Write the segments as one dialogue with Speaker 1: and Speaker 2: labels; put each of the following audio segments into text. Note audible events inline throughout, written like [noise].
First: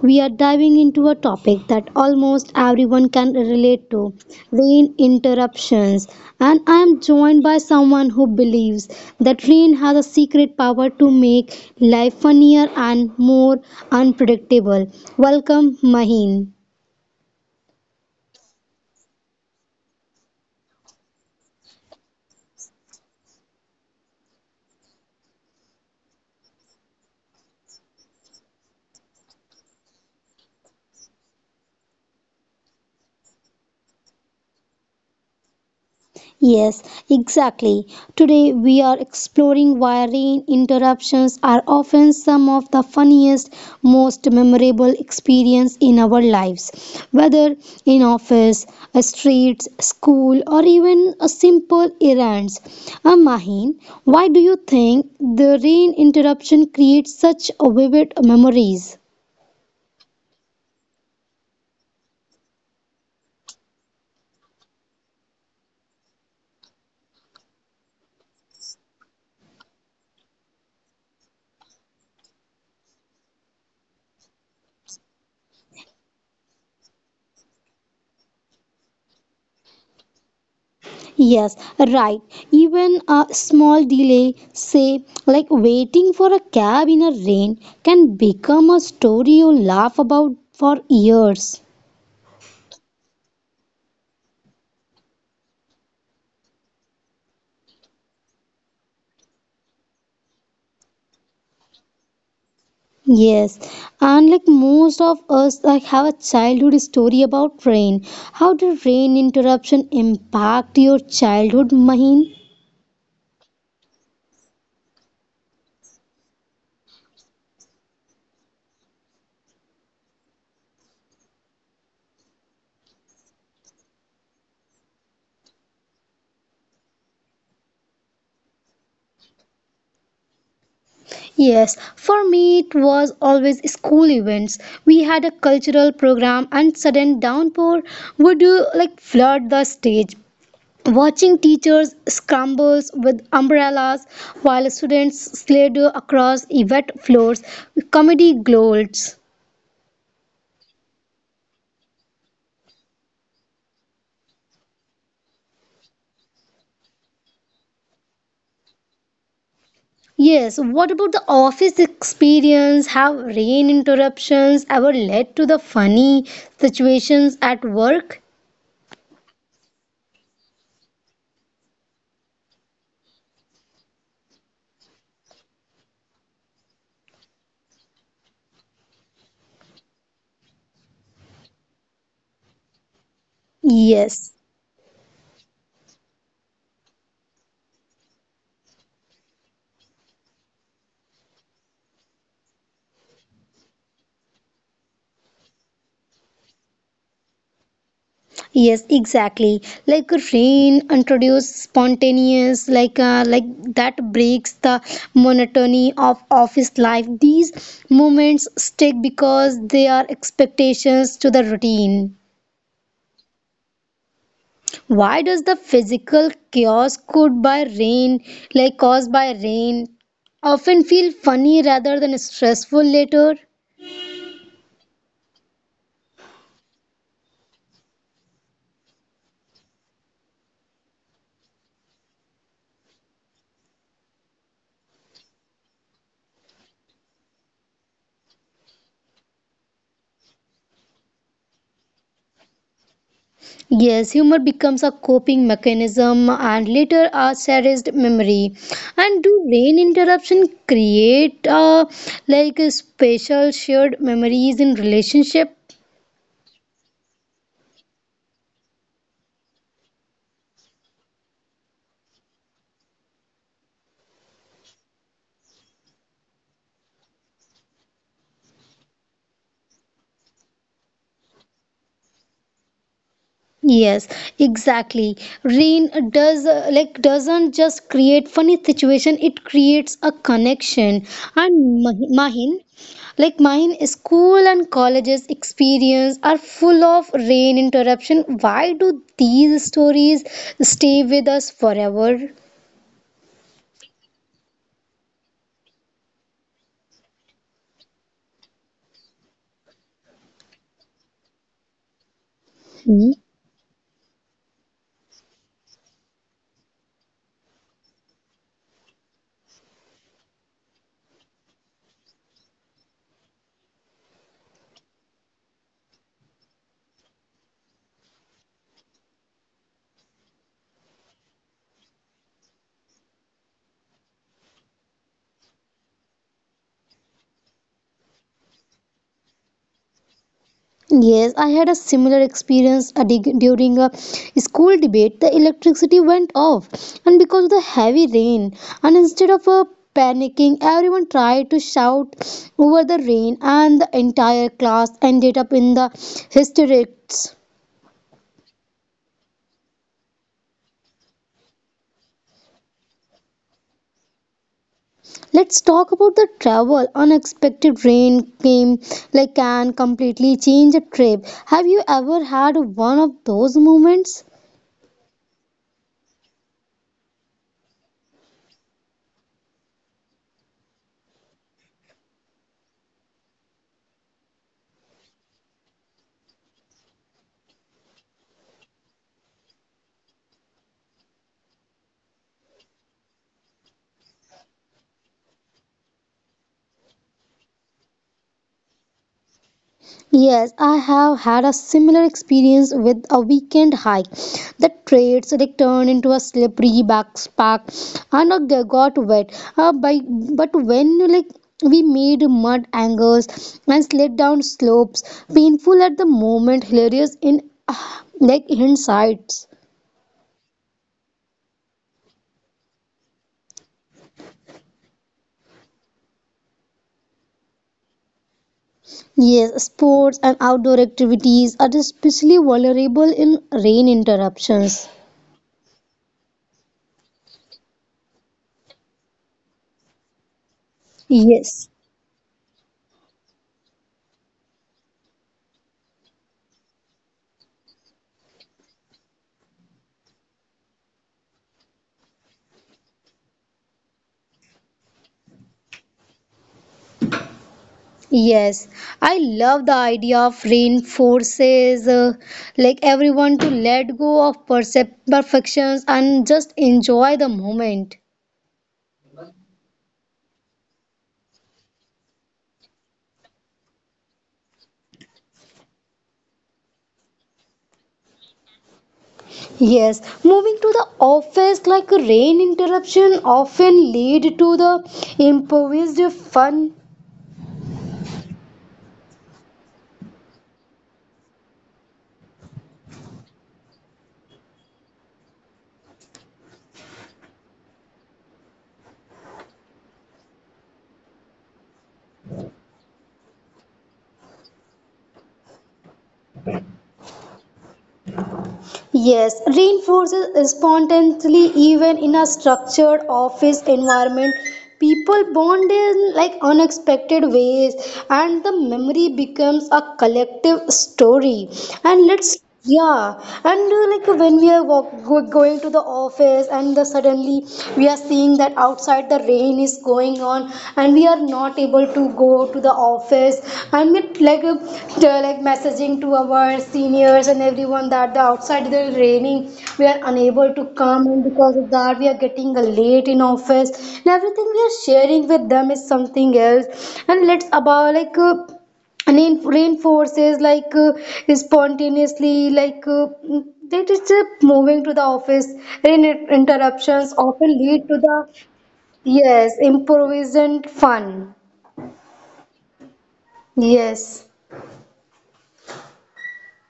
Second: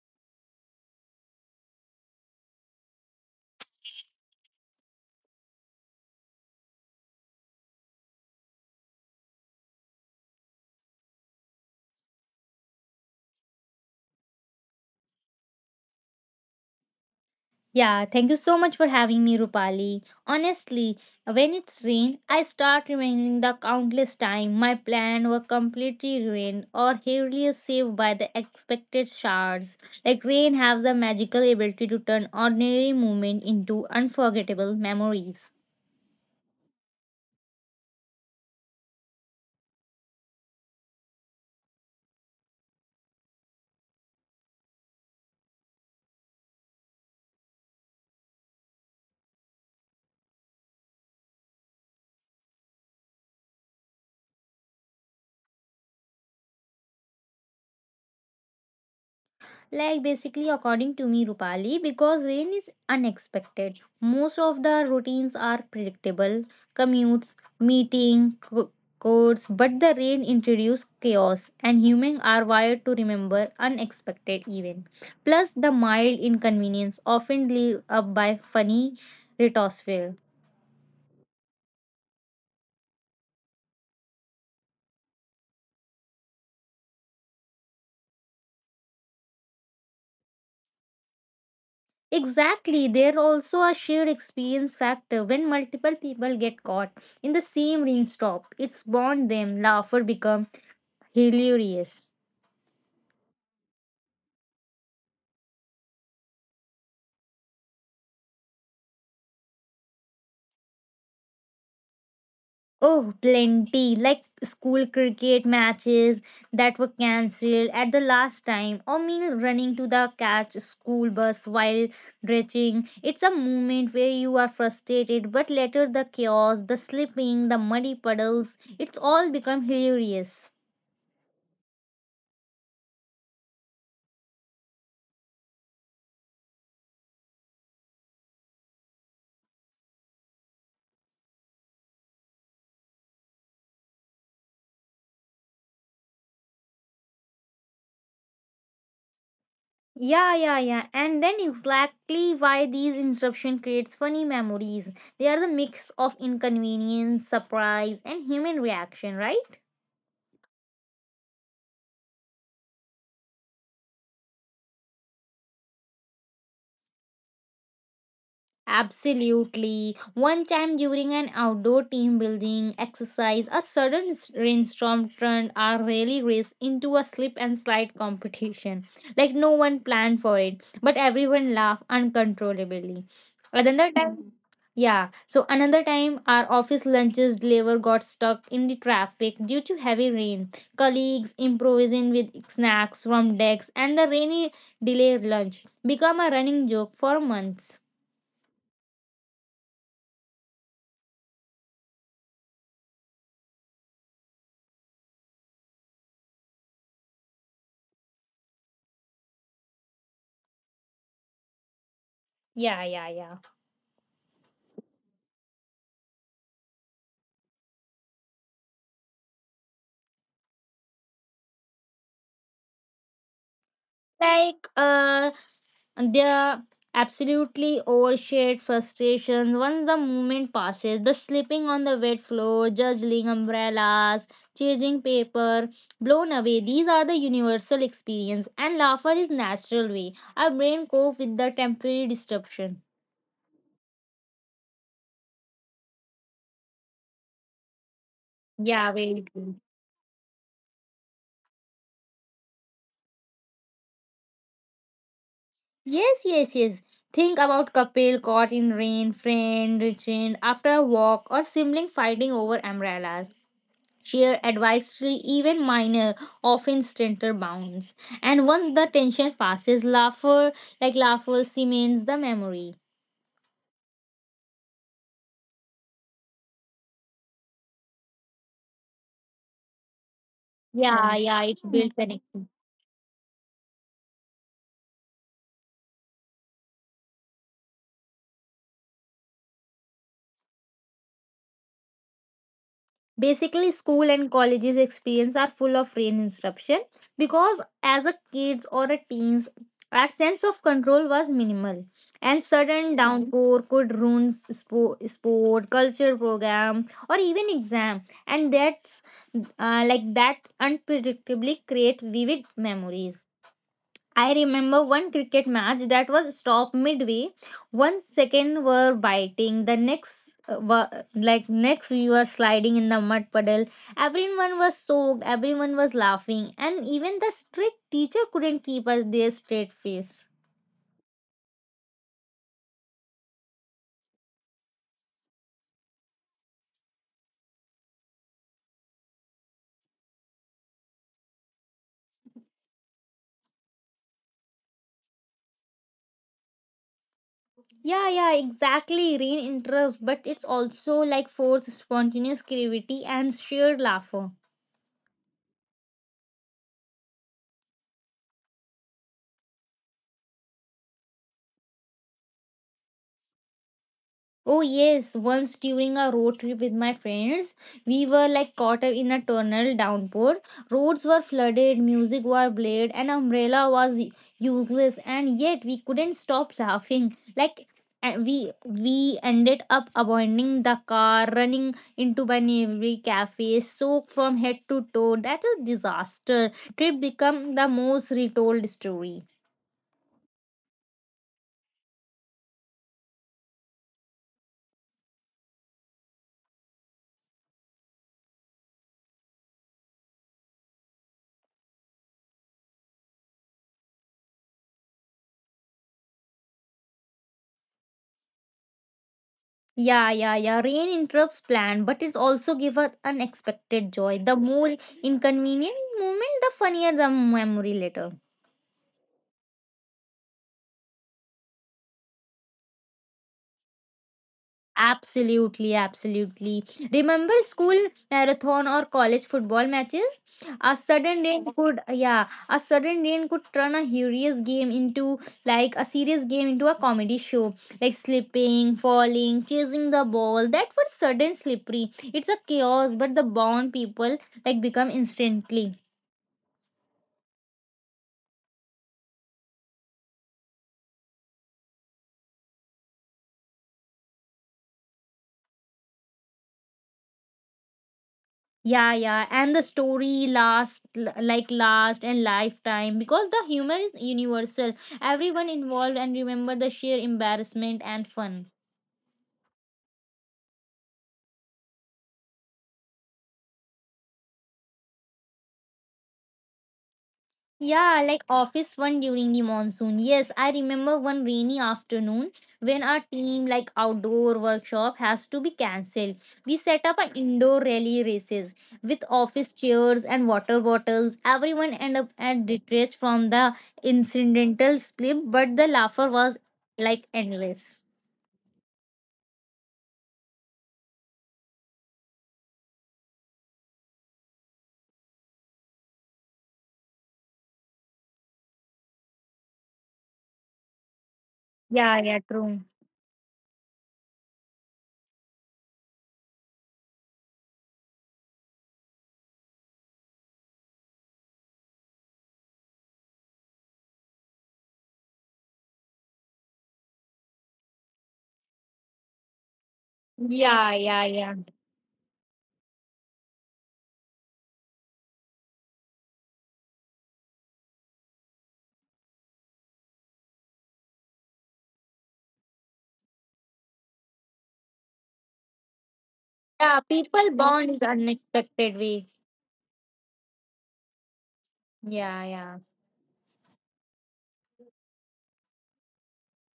Speaker 1: we are diving into a topic that almost everyone can relate to rain interruptions. And I am joined by someone who believes that rain has a secret power to make life funnier and more unpredictable. Welcome, Mahin.
Speaker 2: Yeah, thank you so much for having me, Rupali. Honestly, when it's rain, I start remembering the countless time my plan were completely ruined or heavily saved by the expected showers. Like rain has the magical ability to turn ordinary moment into unforgettable memories.
Speaker 1: Yes, exactly. Today we are exploring why rain interruptions are often some of the funniest, most memorable experience in our lives. Whether in office, a street, school, or even a simple errands. Mahin, why do you think the rain interruption creates such vivid memories?
Speaker 2: Like basically, according to me, Rupali, because rain is unexpected. Most of the routines are predictable, commutes, meeting, codes, but the rain introduces chaos, and humans are wired to remember unexpected events. Plus, the mild inconvenience often lead up by funny retortful.
Speaker 1: Yes, right. Even a small delay, say like waiting for a cab in a rain, can become a story you laugh about for years.
Speaker 2: Exactly, there's also a shared experience factor when multiple people get caught in the same rainstorm. It's bond them, laughter becomes hilarious.
Speaker 1: Yes, and like most of us like have a childhood story about rain. How did rain interruption impact your childhood, Mahin?
Speaker 2: Oh, plenty. Like school cricket matches that were cancelled at the last time, or me running to the catch school bus while dredging. It's a moment where you are frustrated, but later the chaos, the slipping, the muddy puddles, it's all become hilarious.
Speaker 1: Yes, for me it was always school events. We had a cultural program and sudden downpour would like flood the stage. Watching teachers scrambles with umbrellas while students slide across wet floors, comedy gloats.
Speaker 2: Yeah, yeah, yeah. And then exactly why these interruption creates funny memories. They are the mix of inconvenience, surprise, and human reaction, right?
Speaker 1: Yes, what about the office experience? Have rain interruptions ever led to the funny situations at work?
Speaker 2: Absolutely. One time during an outdoor team building exercise, a sudden rainstorm turned our rally race into a slip and slide competition. Like no one planned for it, but everyone laughed uncontrollably. Another time,
Speaker 1: Yes.
Speaker 2: mhm, yeah. So another time, our office lunches deliver got stuck in the traffic due to heavy rain. Colleagues improvising with snacks from decks, and the rainy delay lunch become a running joke for months.
Speaker 1: Yes, exactly. Like rain introduces spontaneous, like that breaks the monotony of office life. These moments stick because they are expectations to the routine.
Speaker 2: Yeah, yeah, yeah.
Speaker 1: Why does the physical chaos caused by rain, like caused by rain, often feel funny rather than stressful later?
Speaker 2: Like, their absolutely overshared frustrations. Once the moment passes, the slipping on the wet floor, juggling umbrellas, chasing paper, blown away. These are the universal experience, and laughter is natural way our brain cope with the temporary disruption.
Speaker 1: Yes, humor becomes a coping mechanism and later a cherished memory.
Speaker 2: Yeah,
Speaker 1: And
Speaker 2: very
Speaker 1: do brain
Speaker 2: good.
Speaker 1: interruption create like a special shared memories in relationship?
Speaker 2: Yes, yes, yes. Think about couple caught in rain, friend restrained after a walk, or sibling fighting over umbrellas. Sheer advisory, even minor, often strengther bounds. And once the tension passes, laughter, laughter, cements the memory.
Speaker 1: Yes, exactly. Rain does like doesn't just create funny situation, it creates a connection.
Speaker 2: Yeah, yeah,
Speaker 1: And
Speaker 2: it's built
Speaker 1: Mahin,
Speaker 2: connection.
Speaker 1: like mine, school and colleges experience are full of rain interruption. Why do these stories stay with us forever?
Speaker 2: Basically school and colleges experience are full of rain interruption because as a kids or a teens our sense of control was minimal and
Speaker 1: Hmm?
Speaker 2: sudden downpour could ruin sport, sport culture program or even exam, and that unpredictably create vivid memories. I remember one cricket match that was stopped midway. One second were biting, the next were like next we were sliding in the mud puddle. Everyone was soaked, everyone was laughing, and even the strict teacher couldn't keep us their straight face.
Speaker 1: Yes, I had a similar experience a during a school debate. The electricity went off, and because of the heavy rain, and instead of panicking, everyone tried to shout over the rain, and the entire class ended up in the hysterics.
Speaker 2: Yeah, yeah, exactly. Rain interrupts, but it's also like forced spontaneous creativity and sheer laughter.
Speaker 1: Let's talk about the travel. Unexpected rain came like can completely change a trip. Have you ever had one of those moments?
Speaker 2: Oh yes, once during a road trip with my friends, we were like caught up in a tornado downpour. Roads were flooded, music was played, an umbrella was useless, and yet we couldn't stop laughing. Like we ended up abandoning the car, running into by neighboring cafe, soaked from head to toe. That's a disaster. Trip become the most retold story.
Speaker 1: Yes, I have had a similar experience with a weekend hike. The trails they turned into a slippery backpack and I got wet. But when like we made mud angles and slid down slopes, painful at the moment, hilarious in [sighs] like hindsight.
Speaker 2: Yeah, yeah, yeah. Rain interrupts plan, but it also gives us unexpected joy. The more inconvenient moment, the funnier the memory later.
Speaker 1: Yes, sports and outdoor activities are especially vulnerable in rain interruptions.
Speaker 2: Absolutely, absolutely. Remember school marathon or college football matches? A sudden rain
Speaker 1: Yes.
Speaker 2: could, yeah, a sudden rain could turn a hilarious game into like a serious game into a comedy show, like slipping, falling, chasing the ball. That was sudden slippery. It's a chaos, but the bond people like become instantly.
Speaker 1: Yes, I love the idea of reinforces like everyone to let go of perfections and just enjoy the moment.
Speaker 2: Yeah, yeah, and the story last l- like last and lifetime because the humor is universal. Everyone involved and remember the sheer embarrassment and fun.
Speaker 1: Yes, moving to the office like rain interruption often lead to the improvised fun.
Speaker 2: Yeah, like office one during the monsoon. Yes, I remember one rainy afternoon when our team like outdoor workshop has to be cancelled. We set up an indoor rally races with office chairs and water bottles. Everyone end up at retreat from the incidental slip, but the laughter was like endless.
Speaker 1: Yes, reinforces spontaneously even in a structured office environment. People bond in like unexpected ways, and the memory becomes a collective story. And
Speaker 2: Yeah,
Speaker 1: let's
Speaker 2: yeah, true.
Speaker 1: yeah, and like when we are going to the office, and the, suddenly we are seeing that our outside the rain is going on and we are not able to go to the office and we like uh, messaging to our seniors and everyone that the outside is raining we are unable to
Speaker 2: Yeah,
Speaker 1: come and
Speaker 2: yeah,
Speaker 1: because
Speaker 2: yeah.
Speaker 1: of that we are getting late in office and everything we are sharing with them is something else and let's about and in reinforces spontaneously like uh, that is moving to the office in
Speaker 2: Yeah,
Speaker 1: interruptions
Speaker 2: people
Speaker 1: often
Speaker 2: bond
Speaker 1: lead
Speaker 2: is
Speaker 1: to the
Speaker 2: unexpected way.
Speaker 1: Yes, improvised fun.
Speaker 2: Yeah, yeah.
Speaker 1: Yes.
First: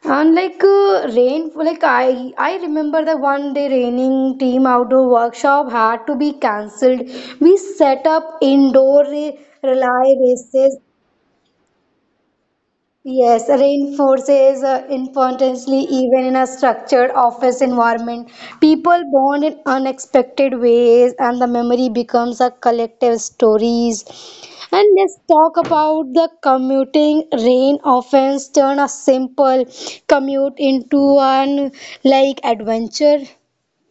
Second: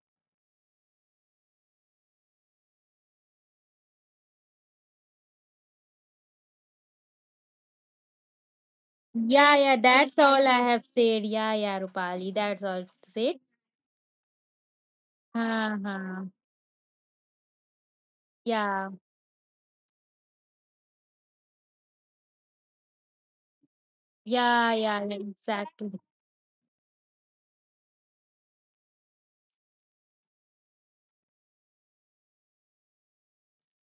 Speaker 1: And rain, like I remember the one day raining team outdoor workshop had to be cancelled. We set up indoor
Speaker 2: Yeah, yeah,
Speaker 1: relay
Speaker 2: that's all I
Speaker 1: races.
Speaker 2: have said. Yeah, yeah, Rupali, that's all to say.
Speaker 1: Yes, rain forces importantly
Speaker 2: Uh
Speaker 1: even
Speaker 2: huh.
Speaker 1: in a structured office environment.
Speaker 2: Yeah,
Speaker 1: People bond in unexpected ways, and the memory becomes a collective stories.
Speaker 2: yeah,
Speaker 1: And
Speaker 2: yeah,
Speaker 1: let's talk
Speaker 2: exactly.
Speaker 1: about the commuting. Rain often turn a simple commute into an like adventure.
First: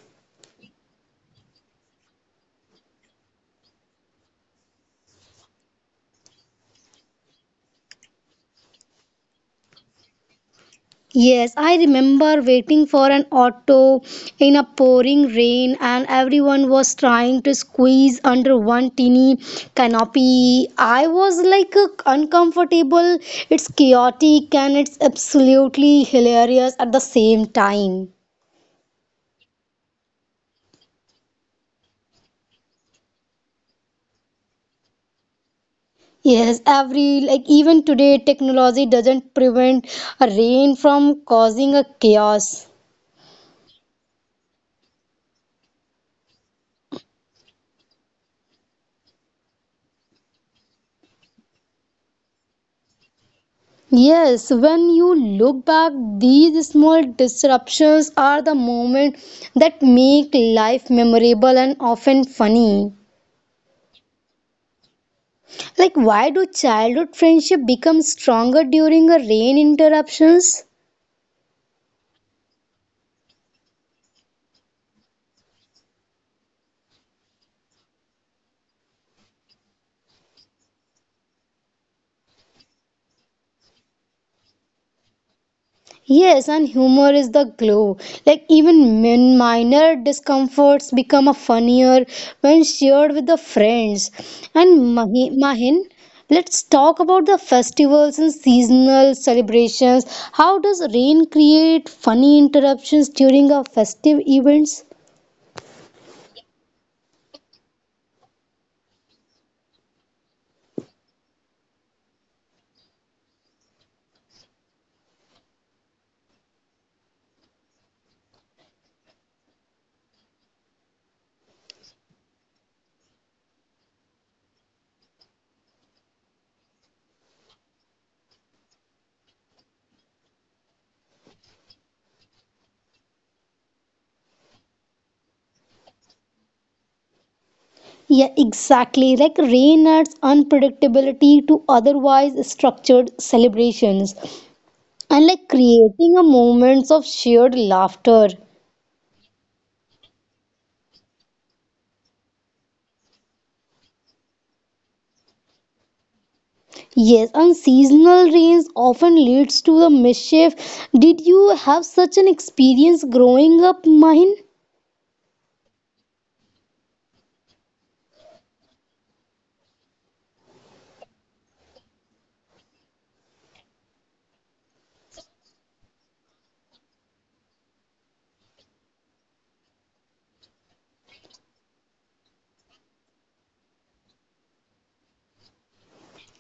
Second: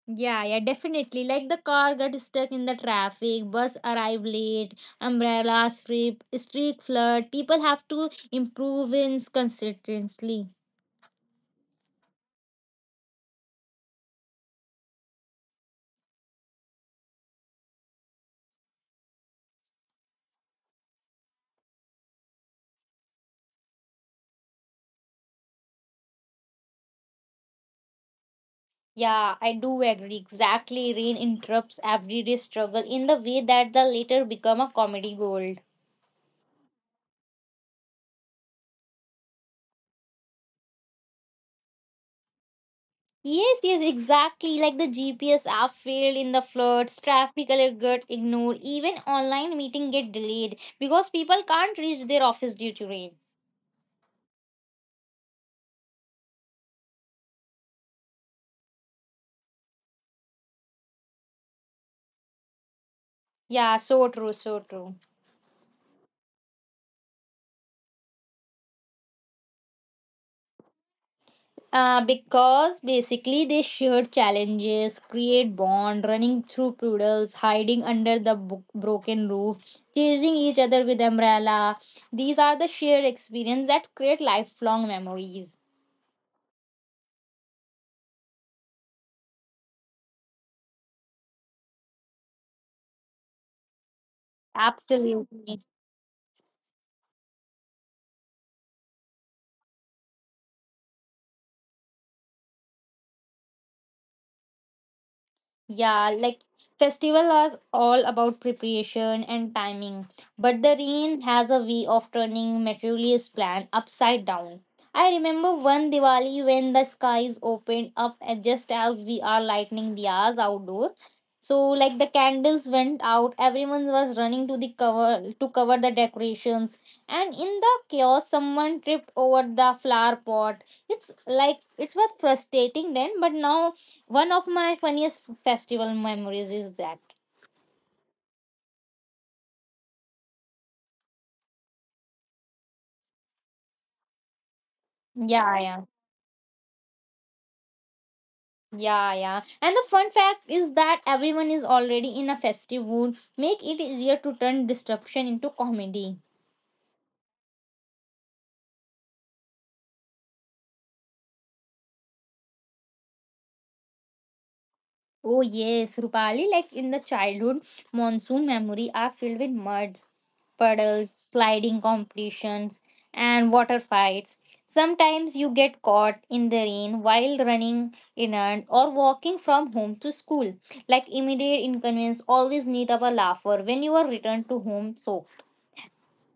Speaker 2: Yeah, yeah, definitely. Like the car got stuck in the traffic, bus arrived late, umbrella strip, streak flood. People have to improve in consistency.
Speaker 1: Yes, I remember waiting for an auto in a pouring rain, and everyone was trying to squeeze under one teeny canopy. I was uncomfortable. It's chaotic and it's absolutely hilarious at the same time.
Speaker 2: Yeah, I do agree. Exactly. Rain interrupts everyday struggle in the way that the later become a comedy gold.
Speaker 1: Yes, every like even today, technology doesn't prevent a rain from causing a chaos.
Speaker 2: Yes, yes, exactly. Like the GPS app failed in the floods, traffic alert got ignored, even online meeting get delayed because people can't reach their office due to rain.
Speaker 1: Yes, when you look back, these small disruptions are the moment that make life memorable and often funny.
Speaker 2: Yeah, so true, so true.
Speaker 1: Like, why do childhood friendship become stronger during a rain interruptions?
Speaker 2: Because basically they share challenges, create bond, running through puddles, hiding under the broken roof, chasing each other with umbrella. These are the shared experience that create lifelong memories.
Speaker 1: Yes, and humor is the glue. Like even minor discomforts become a funnier when shared with the friends. And
Speaker 2: Absolutely.
Speaker 1: Mahin, let's talk about the festivals and seasonal celebrations. How does rain create funny interruptions during our festive events?
Speaker 2: Yeah, like festival are all about preparation and timing, but the rain has a way of turning materialist plan upside down. I remember one Diwali when the skies opened up and just as we are lighting diyas outdoor. So like the candles went out, everyone was running to the cover to cover the decorations, and in the chaos, someone tripped over the flower pot. It's like it was frustrating then, but now one of my funniest festival memories is that.
Speaker 1: Yeah, exactly. Like rain adds unpredictability to otherwise structured celebrations and like
Speaker 2: Yeah, yeah,
Speaker 1: creating a moments of shared laughter.
Speaker 2: yeah, yeah, and the fun fact is that everyone is already in a festive mood make it easier to turn disruption into comedy.
Speaker 1: Yes, unseasonal rains often leads to the mischief. Did you have such an experience growing up, Mahin?
Speaker 2: Oh yes, Rupali, like in the childhood, monsoon memory are filled with muds, puddles, sliding competitions, and water fights. Sometimes you get caught in the rain while running errand or walking from home to school. Like immediate inconvenience always need up a laugher when you are returned to home soaked.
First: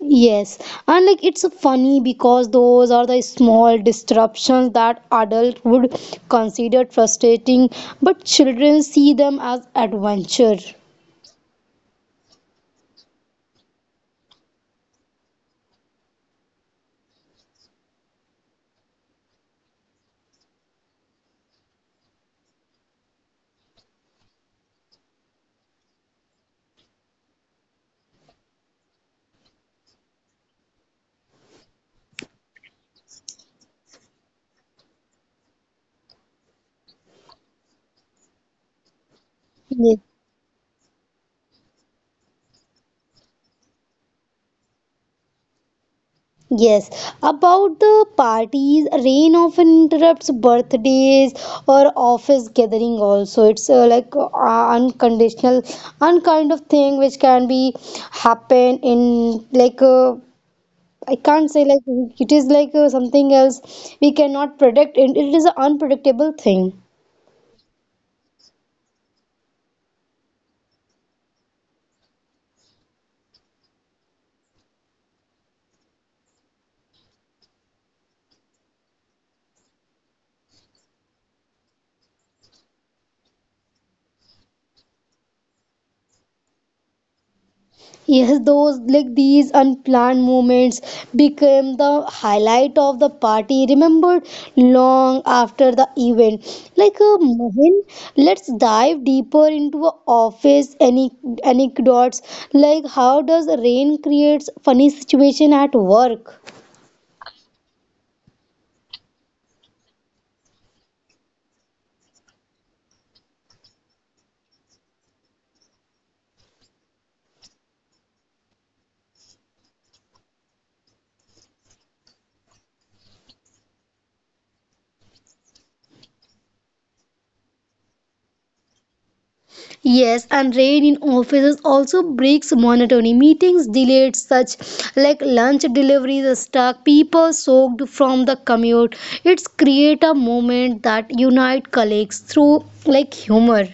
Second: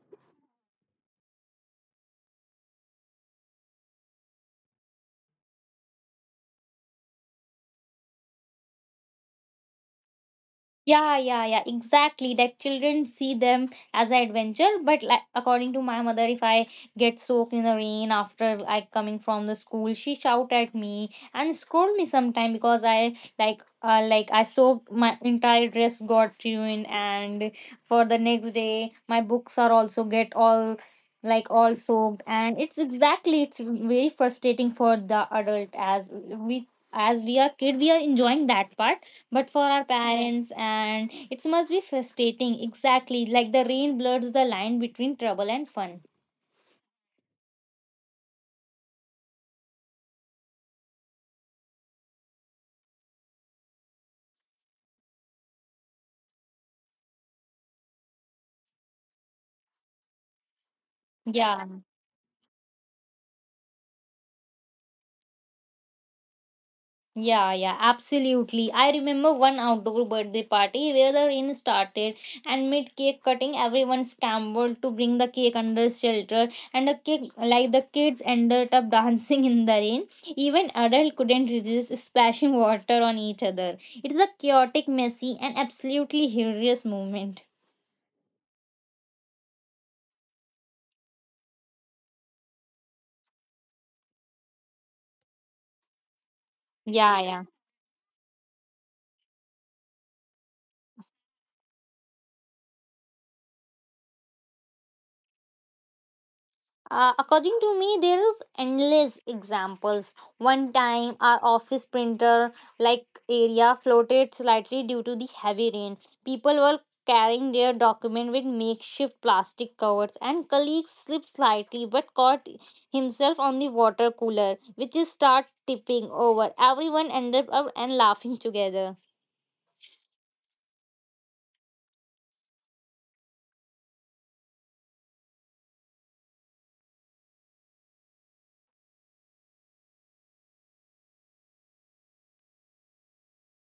Speaker 1: Yes, and like it's funny because those are the small disruptions that adults would consider frustrating, but children see them as adventure.
Speaker 2: Yeah, yeah, yeah, exactly. That children see them as an adventure, but like according to my mother, if I get soaked in the rain after like coming from the school, she shout at me and scold me sometime because I like I soaked my entire dress got ruined, and for the next day my books are also get all soaked, and it's exactly it's very frustrating for the adult as we are kid we are enjoying that part but for our
Speaker 1: Yes.
Speaker 2: parents and it must be frustrating exactly like the rain blurs the line between trouble and fun.
Speaker 1: Yes, about the parties, rain often interrupts birthdays or office gathering also. It's unconditional, unkind of thing which can be happen in I can't say
Speaker 2: Yeah,
Speaker 1: like it is something else we cannot predict and it is an unpredictable thing.
Speaker 2: yeah, yeah, absolutely. I remember one outdoor birthday party where the rain started and mid cake cutting everyone scrambled to bring the cake under shelter, and the cake like the kids ended up [laughs] dancing in the rain. Even adults couldn't resist splashing water on each other. It's a chaotic messy and absolutely hilarious moment.
Speaker 1: Yes, those like these unplanned moments became the highlight of the party, remembered long after the event.
Speaker 2: Yeah, yeah.
Speaker 1: Mohin, let's dive deeper into a office any anecdotes. Like how does rain creates funny situation at work?
Speaker 2: According to me, there is endless examples. One time, our office printer like area floated slightly due to the heavy rain. People were carrying their document with makeshift plastic covers, and colleague slipped slightly but caught himself on the water cooler, which is start tipping over. Everyone ended up and laughing together.
Speaker 1: Yes, and rain in offices also breaks monotony. Meetings delayed, such like lunch deliveries are stuck, people soaked from the commute. It's create a moment that unite colleagues through like humor.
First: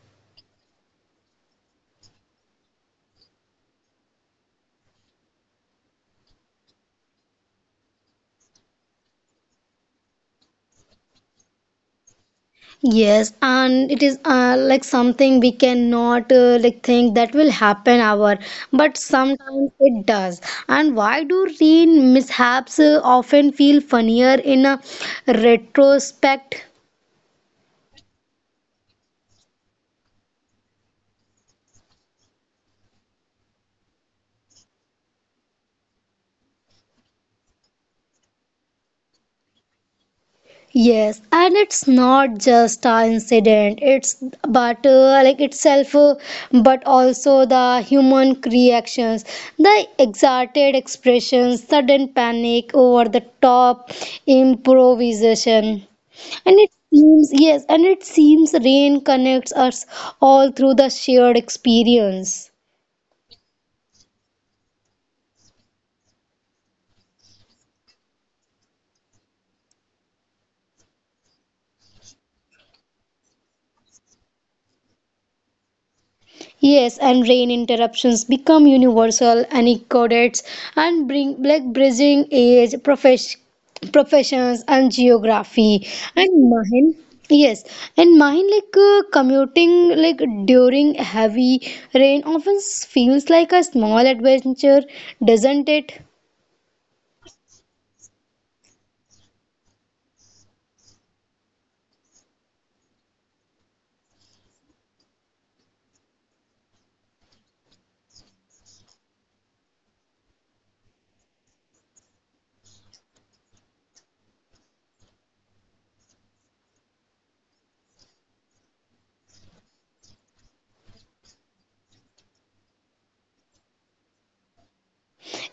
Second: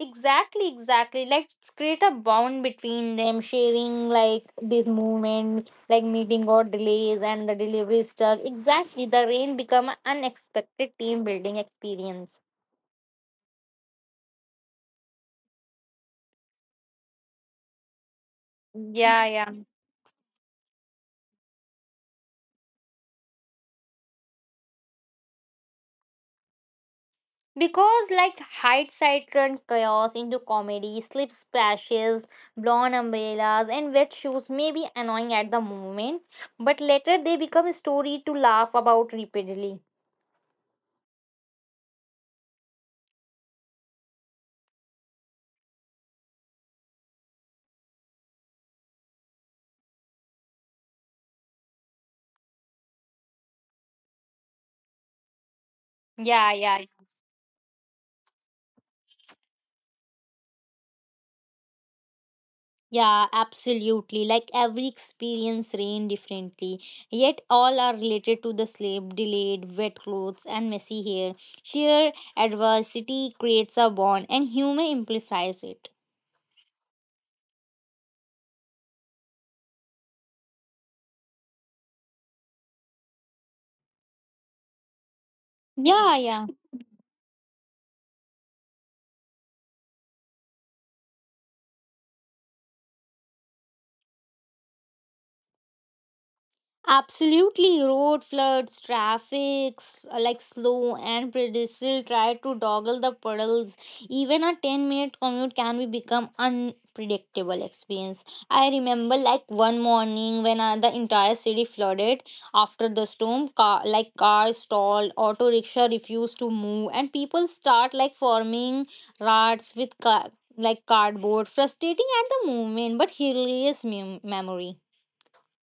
Speaker 2: Exactly, exactly. Like us create a bond between them, sharing like this moment, like meeting or delays and the delivery stuff. Exactly, the rain become an unexpected team building experience.
Speaker 1: Yes, and it is like something we cannot like think that will happen ever, but
Speaker 2: Yeah, yeah.
Speaker 1: sometimes it does. And why do rain mishaps often feel funnier in a retrospect?
Speaker 2: Because like hindsight turned chaos into comedy, slip splashes, blown umbrellas, and wet shoes may be annoying at the moment, but later they become a story to laugh about repeatedly.
Speaker 1: Yes, and it's not just a incident. It's but like itself, but also the human reactions, the exalted expressions, sudden panic, over the top improvisation,
Speaker 2: Yeah,
Speaker 1: and it
Speaker 2: yeah.
Speaker 1: seems yes, and it seems rain connects us all through the shared experience.
Speaker 2: Yeah, absolutely. Like every experience rain differently, yet all are related to the sleep, delayed, wet clothes, and messy hair. Sheer adversity creates a bond, and humor amplifies it.
Speaker 1: Yes, and rain interruptions become universal anecdotes and bring like bridging age, professions, and geography.
Speaker 2: Yeah, yeah.
Speaker 1: And mine, yes, and mine commuting like during heavy rain often feels like a small adventure, doesn't it?
Speaker 2: Absolutely, road floods, traffic, like slow and predictable try to doggle the puddles. Even a 10-minute commute can be become unpredictable experience. I remember like one morning when the entire city flooded after the storm, like cars stalled, auto rickshaw refused to move and people start like forming rats with like cardboard, frustrating at the moment but hilarious memory.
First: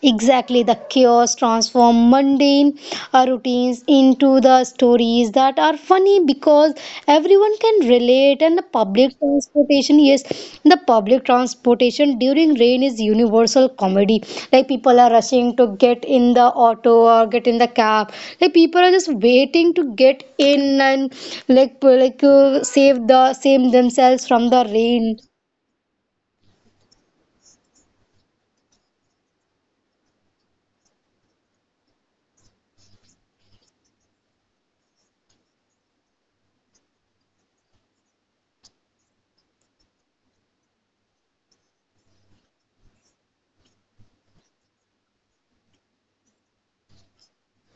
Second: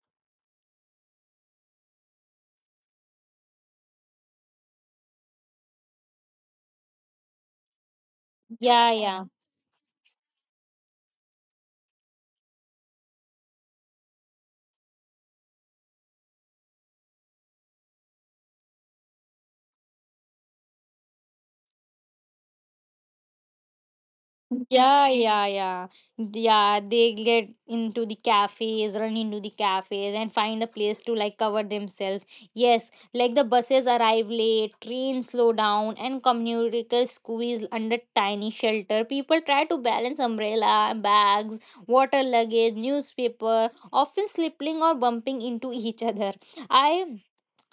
Speaker 1: Exactly, the chaos transform mundane routines into the stories that are funny because everyone can relate. And the
Speaker 2: Yeah,
Speaker 1: public
Speaker 2: yeah.
Speaker 1: transportation, yes, the public transportation during rain is universal comedy. Like people are rushing to get in the auto or get in the cab. Like people are just waiting to get in and save the save themselves from the
Speaker 2: Yeah,
Speaker 1: rain.
Speaker 2: yeah, yeah. Yeah, they get into the cafes, run into the cafes, and find a place to like cover themselves. Yes, like the buses arrive late, trains slow down, and commuters squeeze under tiny shelter. People try to balance umbrella, bags, water luggage, newspaper, often slipping or bumping into each other. I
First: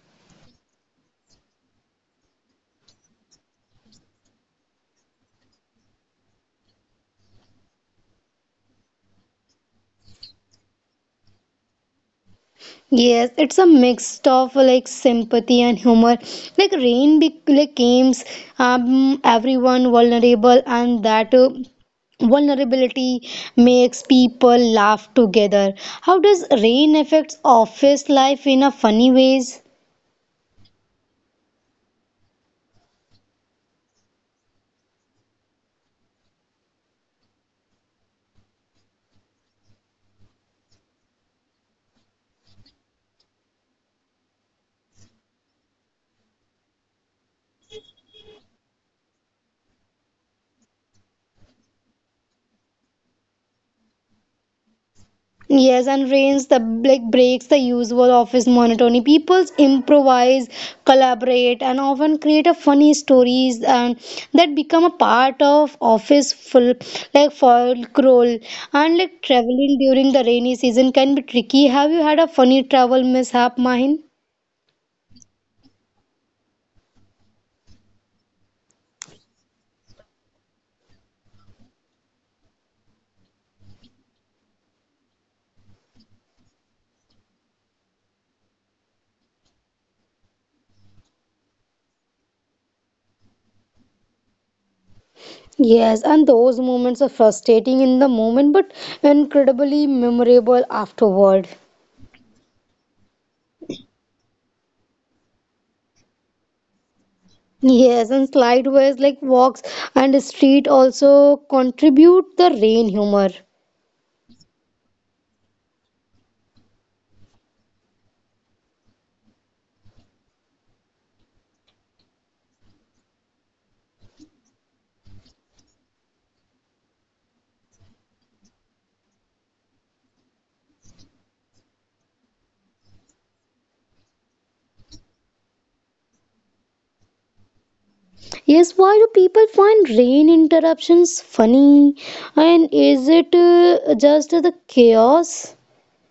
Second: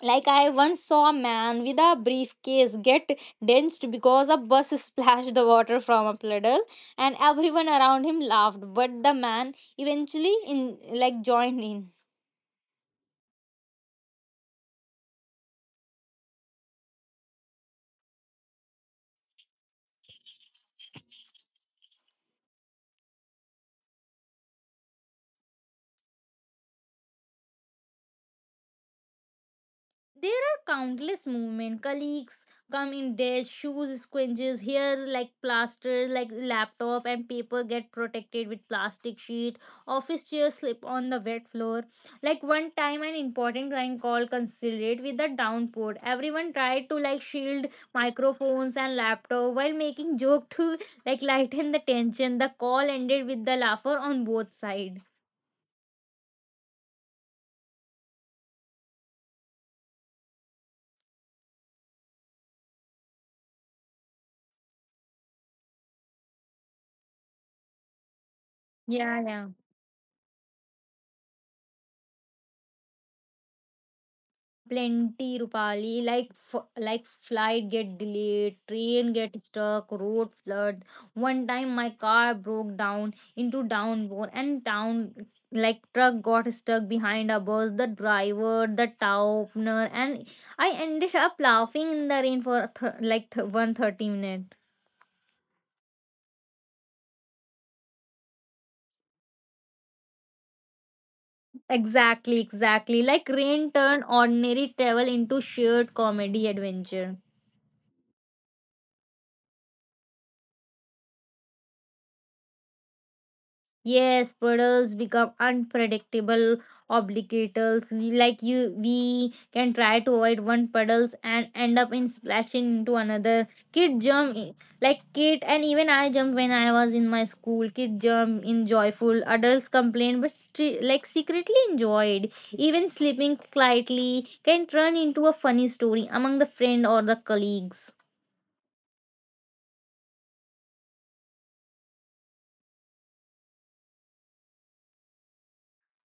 Speaker 2: I once saw a man with a briefcase get drenched because a bus [laughs] splashed the water from a puddle, and everyone around him laughed. But the man eventually in like joined in.
Speaker 1: Yes, it's a mix of like sympathy and humor. Like rain, like games, everyone vulnerable, and that vulnerability makes people laugh together. How does rain affects office life in a funny ways?
Speaker 2: There are countless movement. Colleagues come in their shoes, squinches here like plaster, like laptop and paper get protected with plastic sheet. Office chairs slip on the wet floor. Like one time an important client call considered with the downpour. Everyone tried to like shield microphones and laptop while making joke to like lighten the tension. The call ended with the laughter on both sides.
Speaker 1: Yes, and rains the like breaks the usual office monotony. People improvise, collaborate, and often create a funny stories and that become a part of office full like folklore. And like
Speaker 2: Yeah, yeah.
Speaker 1: traveling during the rainy season can be tricky. Have you had a funny travel mishap, Mahin?
Speaker 2: Plenty, Rupali. Like like flight get delayed, train get stuck, road flood. One time my car broke down into downpour and town like truck got stuck behind a bus. The driver, the tow opener, and I ended up laughing in the rain for 130 minutes.
Speaker 1: Yes, and those moments are frustrating in the moment, but incredibly memorable afterward.
Speaker 2: Exactly, exactly. Like rain turned ordinary travel into shared comedy adventure.
Speaker 1: Yes, and slideways like walks and street also contribute the rain humor.
Speaker 2: Yes, puddles become unpredictable obligators. Like you, we can try to avoid one puddles and end up in splashing into another. Like kid, and even I jump when I was in my school. Kid jump in joyful. Adults complain, but secretly enjoyed. Even sleeping slightly can turn into a funny story among the friend or the colleagues.
Speaker 1: Yes, why do people find rain interruptions funny? And is it just the chaos?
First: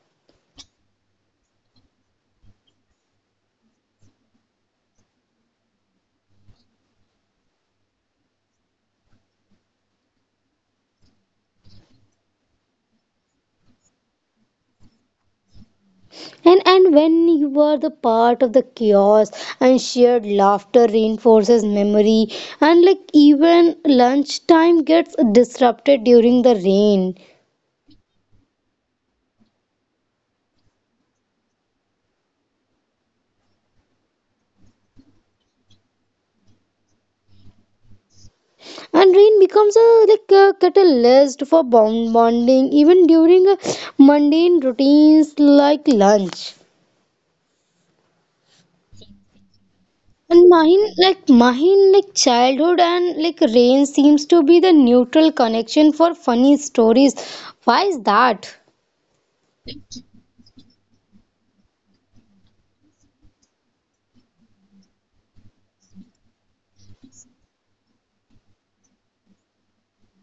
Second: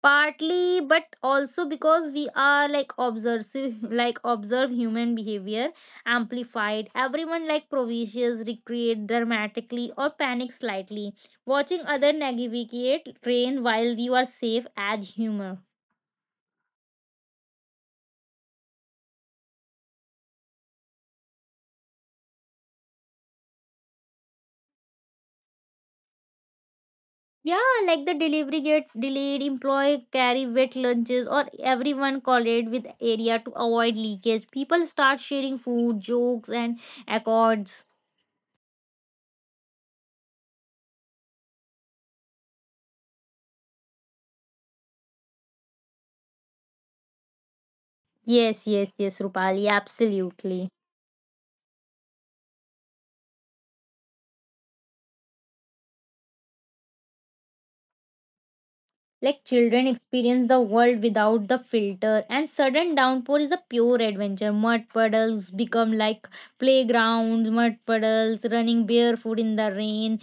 Speaker 2: Partly but also because we are like observe [laughs] like observe human behavior amplified. Everyone like provisions recreate dramatically or panic slightly, watching other navigate train while you are safe add humor.
Speaker 1: And when you are the part of the chaos and shared laughter reinforces memory and like even lunchtime gets disrupted during the rain.
Speaker 2: Yeah, like the delivery get delayed, employee carry wet lunches, or everyone collate with area to avoid leakage. People start sharing food jokes and accords.
Speaker 1: And rain becomes a like a catalyst for bonding even during mundane routines like lunch
Speaker 2: Yes, yes, yes, Rupali,
Speaker 1: and
Speaker 2: absolutely.
Speaker 1: mine like childhood and like rain seems to be the neutral connection for funny stories. Why is that?
Speaker 2: Like children experience the world without the filter, and sudden downpour is a pure adventure. Mud puddles become like playgrounds, mud puddles, running barefoot in the rain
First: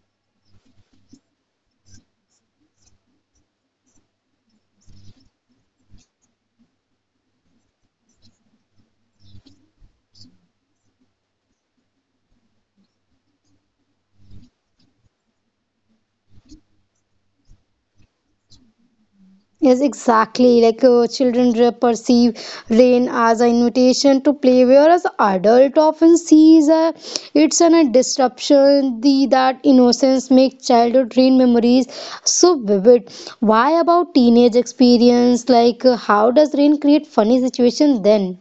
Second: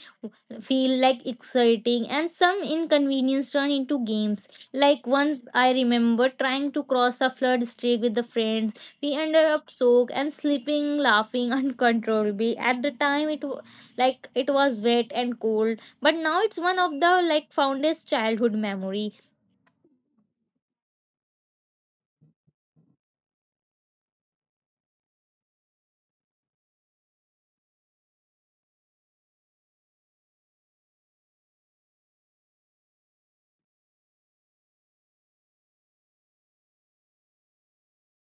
Speaker 2: feel like exciting, and some inconvenience turn into games. Like once I remember trying to cross a flood streak with the friends, we ended up soaked and sleeping, laughing [laughs] uncontrollably. At the time, it wa- like it was wet and cold, but now it's one of the like fondest childhood memory.
Speaker 1: Yes, exactly. Children perceive rain as an invitation to play, whereas adult often sees it's an, a disruption. The that innocence makes childhood rain memories so vivid. Why about teenage experience? Like, how does rain create funny situation then?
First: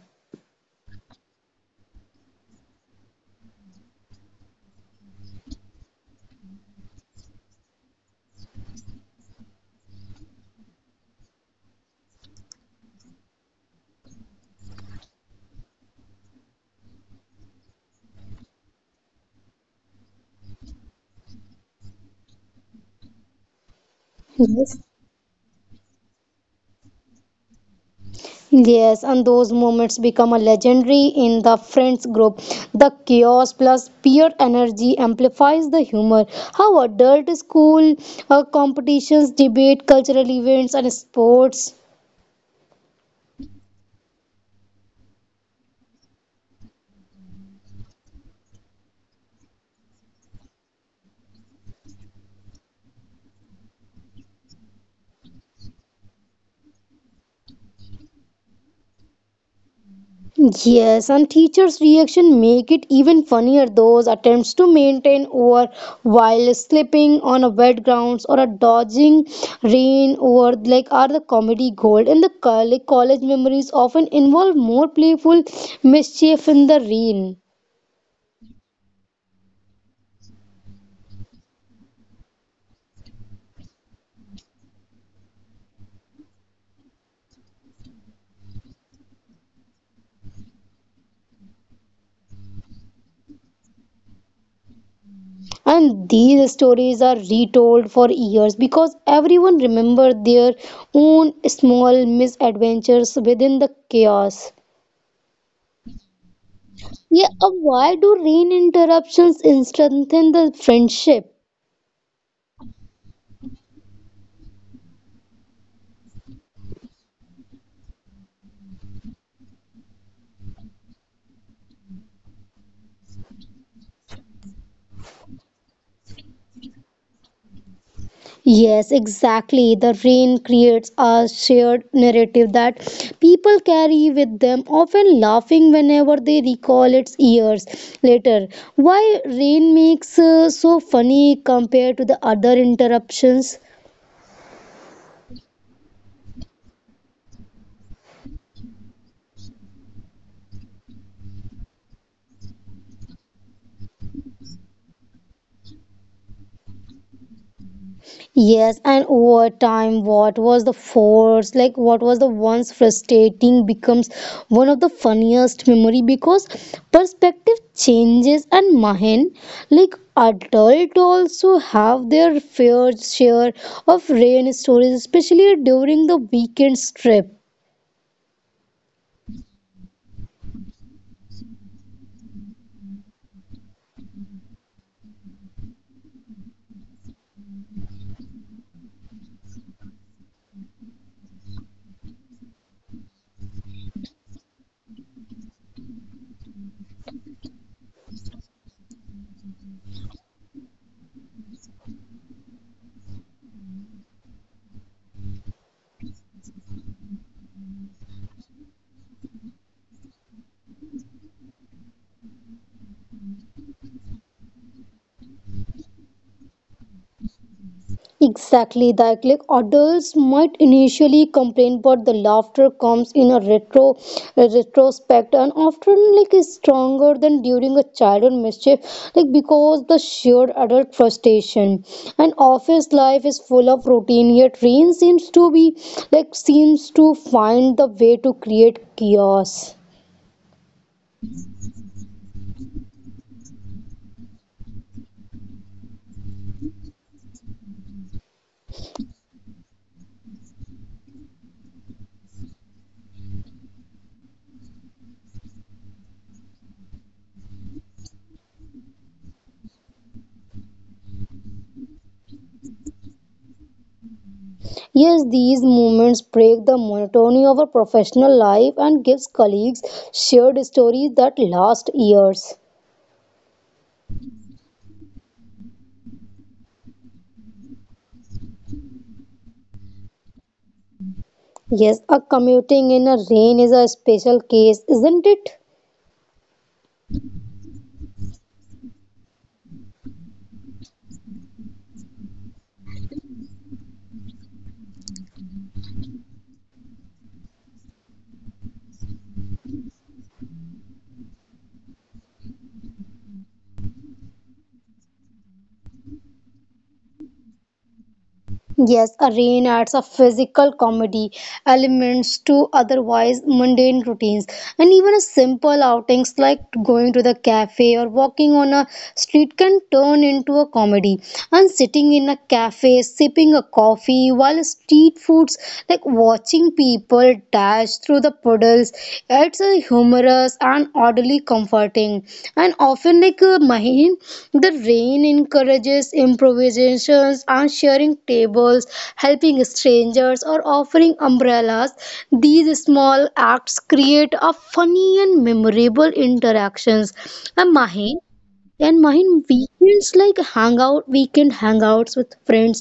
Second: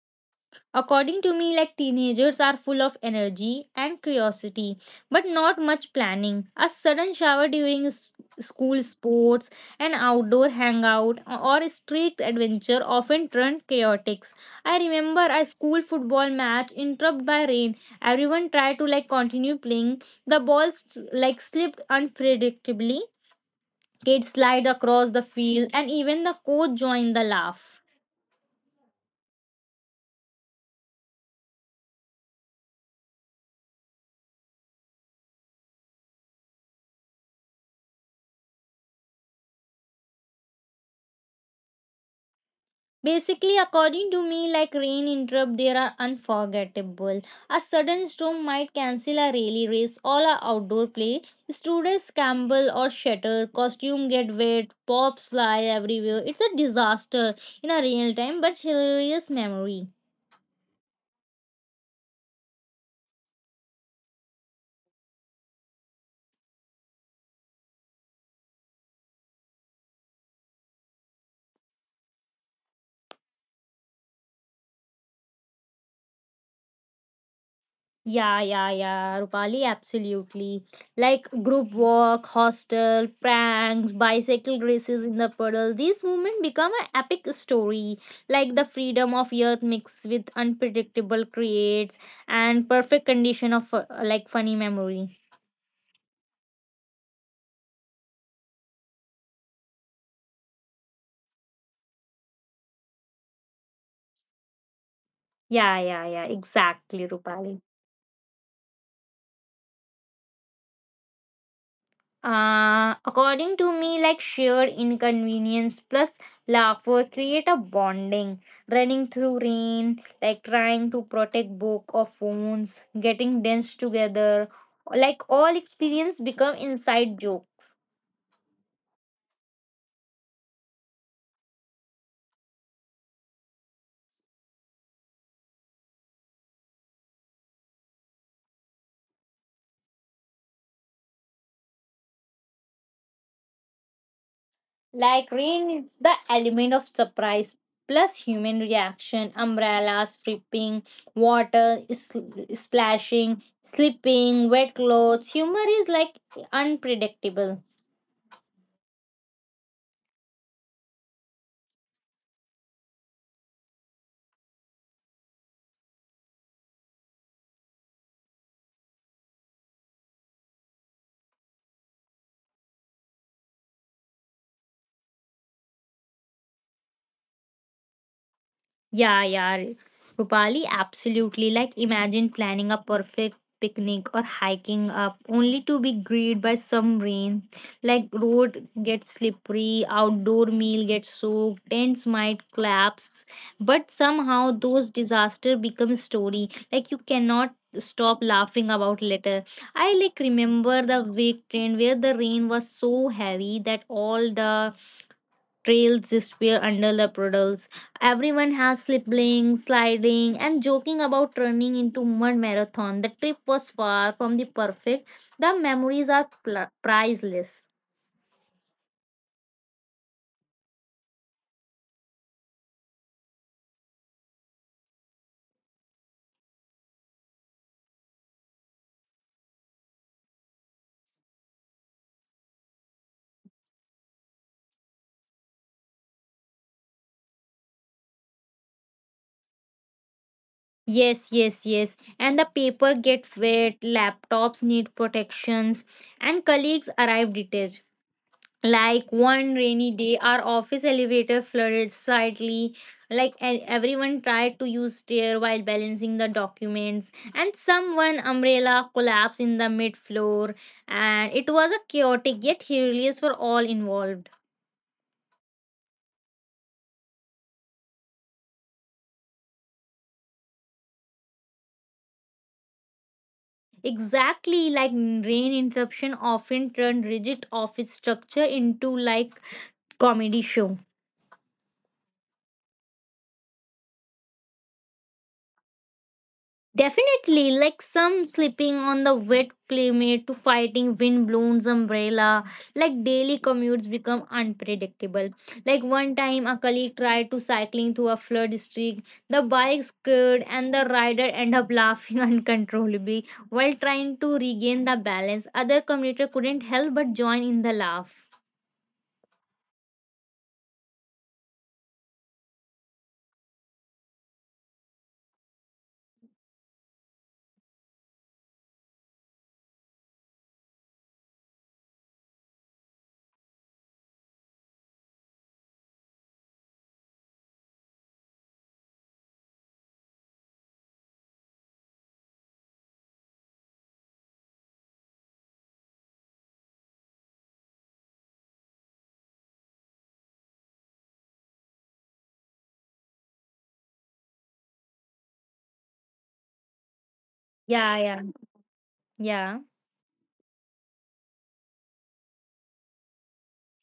Speaker 2: According to me, like teenagers are full of energy and curiosity, but not much planning. A sudden shower during school sports, an outdoor hangout, or a street adventure often turn chaotic. I remember a school football match interrupted by rain. Everyone tried to like continue playing. The balls like slipped unpredictably. Kids slide
Speaker 1: Yes.
Speaker 2: across the field, and even the coach joined the laugh.
Speaker 1: Yes, and those moments become a legendary in the friends group. The chaos plus peer energy amplifies the humor. How adult school competitions, debate, cultural events, and sports.
Speaker 2: Basically, according to me, like rain interrupt, they are unforgettable. A sudden storm might cancel a rally race, all a outdoor play. Students scramble or shatter, costume get wet, pops fly everywhere. It's a disaster in a real time but hilarious memory.
Speaker 1: Yes, and teachers' reaction make it even funnier. Those attempts to maintain over while slipping on a wet grounds or a dodging rain over like are the comedy gold. And the college, college memories often involve more playful mischief in the rain.
Speaker 2: Yeah, yeah, yeah, Rupali, absolutely. Like group work, hostel, pranks, bicycle races in the puddle, these moments become an epic story. Like the freedom of youth mixed with unpredictable creates and perfect condition of like funny memory.
Speaker 1: And these stories are retold for years because everyone remember their own small misadventures within the chaos.
Speaker 2: Yeah, yeah, yeah, exactly,
Speaker 1: Yeah,
Speaker 2: Rupali.
Speaker 1: why do rain interruptions strengthen the friendship?
Speaker 2: According to me, like shared inconvenience plus laughter create a bonding. Running through rain, like trying to protect book or phones, getting dense together, like all experience become inside joke.
Speaker 1: Yes, exactly. The rain creates a shared narrative that people carry with them, often laughing whenever they recall its years later. Why rain makes so funny compared to the other interruptions?
Speaker 2: Like rain, it's the element of surprise plus human reaction. Umbrellas flipping, water is splashing, slipping, wet clothes. Humor is like unpredictable.
Speaker 1: Yes, and over time, what was the once frustrating becomes one of the funniest memory because perspective changes and Mahen, like adult also have their fair share of rain stories, especially during the weekend trip.
Speaker 2: Yeah, yeah. Rupali, absolutely. Like, imagine planning a perfect picnic or hiking up only to be greeted by some rain. Like, road gets slippery, outdoor meal gets soaked, tents might collapse. But somehow, those disaster become story. Like, you cannot stop laughing about later. I like remember the wake train where the rain was so heavy that all the trails disappear under the puddles. Everyone has slipping, sliding, and joking about turning into mud marathon. The trip was far from the perfect. The memories are priceless.
Speaker 1: Exactly, that like adults might initially complain, but the laughter comes in a retro a retrospect and often like is stronger than during a childhood mischief, like because the shared adult frustration. And office life is full of routine, yet rain seems to be like seems to find the way to create chaos.
Speaker 2: Yes, yes, yes. And the paper get wet, laptops need protections, and colleagues arrive detached. Like one rainy day, our office elevator flooded slightly. Like everyone tried to use stair while balancing the documents, and someone umbrella collapsed in the mid floor, and it was a chaotic yet hilarious for all involved.
Speaker 1: Yes, these moments break the monotony of our professional life and gives colleagues shared stories that last years.
Speaker 2: Exactly, like rain interruption often turned rigid office structure into like comedy show.
Speaker 1: Yes, a commuting in a rain is a special case, isn't it?
Speaker 2: Definitely, like some sleeping on the wet playmate to fighting windblown's umbrella, like daily commutes become unpredictable. Like one time, a colleague tried to cycling through a flood district. The bike skidded, and the rider ended up laughing [laughs] uncontrollably while trying to regain the balance. Other commuter couldn't help but join in the laugh.
Speaker 1: Yes, a rain adds a physical comedy elements to otherwise mundane routines, and even a simple outings like going to the cafe or walking on a street can turn into a comedy. And sitting in a cafe, sipping a coffee while street foods like watching people dash through the puddles. It's a humorous and oddly comforting. And often, Mahin, the rain encourages improvisations and sharing tables, helping strangers, or offering umbrellas. These small acts create a funny and memorable interactions.
Speaker 2: Yeah, yeah,
Speaker 1: And Mahin,
Speaker 2: yeah.
Speaker 1: and mine weekend hangouts with friends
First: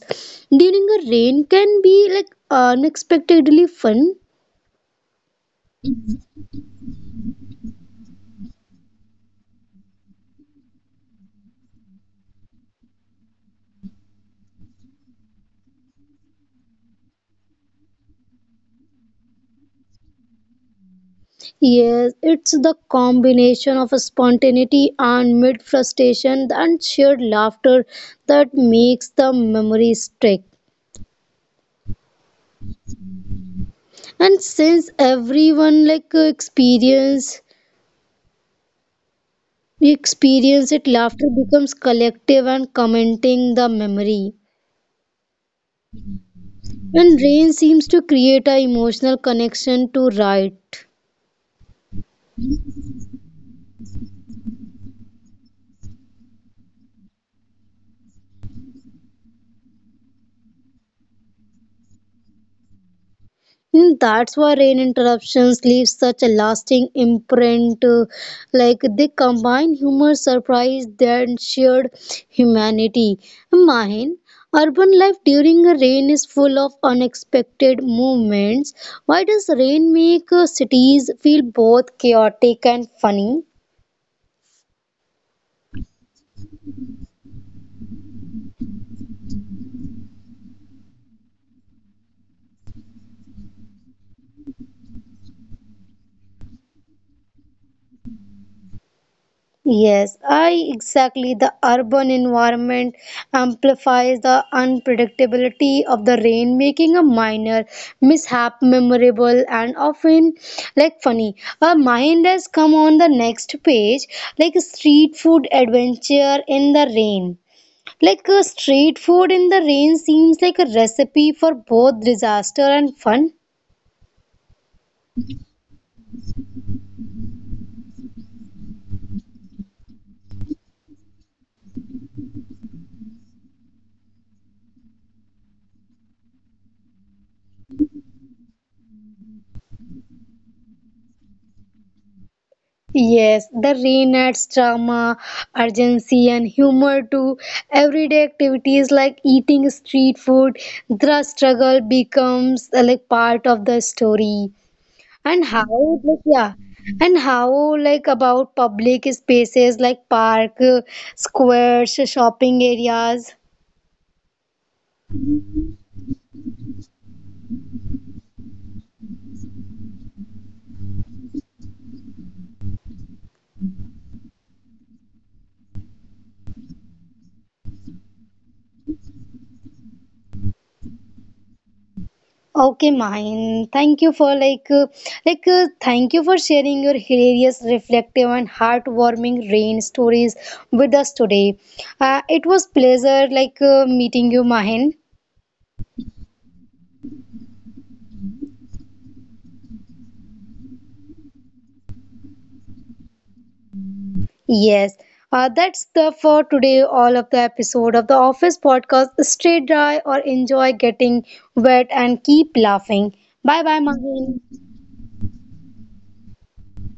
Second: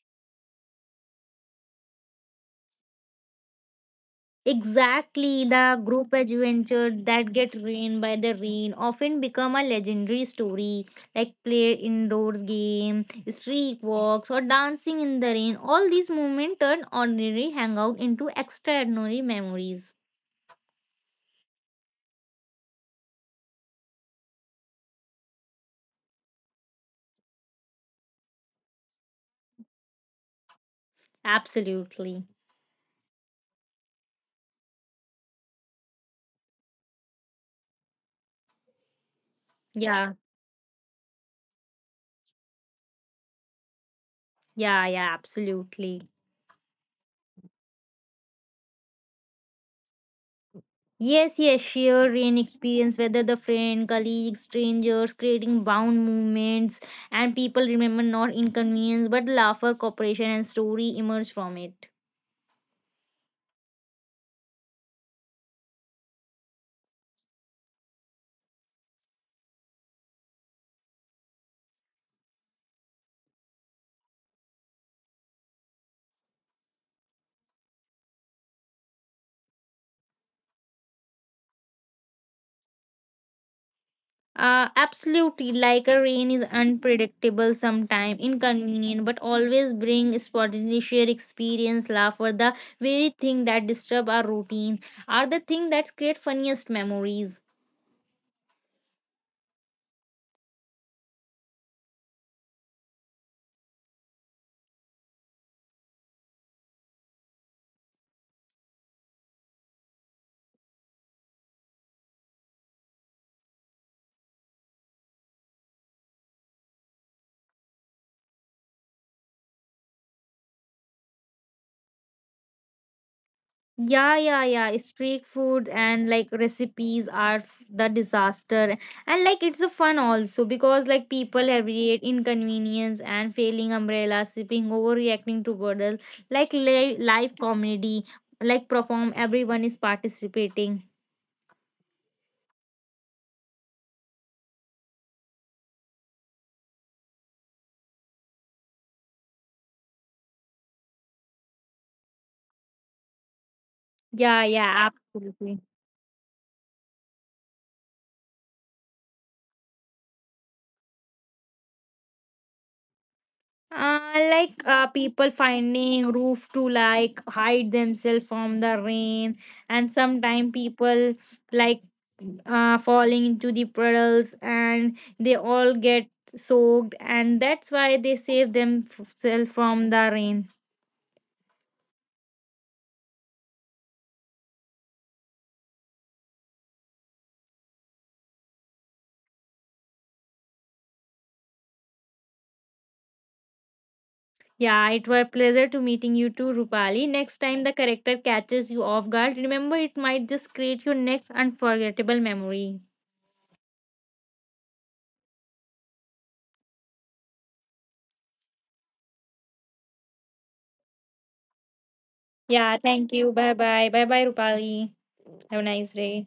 Speaker 1: during a rain can be like unexpectedly fun.
Speaker 2: Exactly, the group adventure that get ruined by the rain often become a legendary story, like play indoors game, street walks, or dancing in the rain. All these moments turn ordinary hangout into extraordinary memories.
Speaker 1: Yes, it's the combination of spontaneity and mid frustration and shared laughter that makes the memory stick.
Speaker 2: Absolutely.
Speaker 1: And since everyone like experience we
Speaker 2: Yeah,
Speaker 1: experience it, laughter becomes collective and commenting the memory.
Speaker 2: yeah, yeah, absolutely.
Speaker 1: And rain seems to create a emotional connection to write.
Speaker 2: Yes, yes, sheer rain experience, whether the friend, colleagues, strangers, creating bound movements, and people remember not inconvenience but laughter, cooperation, and story emerge from it.
Speaker 1: Mm, that's why rain interruptions leave such a lasting imprint. Like they combine humor, surprise, and shared humanity. Mine, urban life during a rain is full of unexpected movements. Why does rain make cities feel both chaotic and funny?
Speaker 2: Absolutely, like a rain is unpredictable, sometime inconvenient, but always bring spontaneous sheer experience, laughter, the very thing that disturb our routine, are the thing that create funniest memories.
Speaker 1: Yes, I exactly. The urban environment amplifies the unpredictability of the rain, making a minor mishap memorable and often like funny. A mind has come on the next page, like street food adventure in the rain. Like a street food in the rain seems like a recipe for both disaster and fun.
Speaker 2: Yeah, yeah, yeah. Street food and like recipes are the disaster. And like it's a fun also because like people have create inconvenience and failing umbrella, sipping, overreacting to bottles, live comedy, like perform, everyone is participating.
Speaker 1: Yes, the rain adds drama, urgency, and humor to everyday activities like eating street food. The struggle becomes like part of the story.
Speaker 2: Yeah,
Speaker 1: And
Speaker 2: yeah,
Speaker 1: how, like,
Speaker 2: absolutely.
Speaker 1: yeah, and how, like, about public spaces like park, squares, shopping areas.
Speaker 2: People finding roof to like hide themselves from the rain, and sometimes people like falling into the puddles and they all get soaked and that's why they save themselves from the rain.
Speaker 1: Okay, mine. Thank you for thank you for sharing your hilarious, reflective, and heartwarming rain stories with us today. It was pleasure meeting you, Mahin.
Speaker 2: Yeah, it was pleasure to meeting you too, Rupali. Next time the character catches you off guard, remember it might just create your next unforgettable memory.
Speaker 1: Yes. That's the for today all of the episode of the office podcast. Stay dry or enjoy getting wet and keep laughing. Bye
Speaker 2: Yeah,
Speaker 1: bye,
Speaker 2: thank
Speaker 1: Mahin.
Speaker 2: you. Bye bye, bye bye, Rupali. Have a nice day.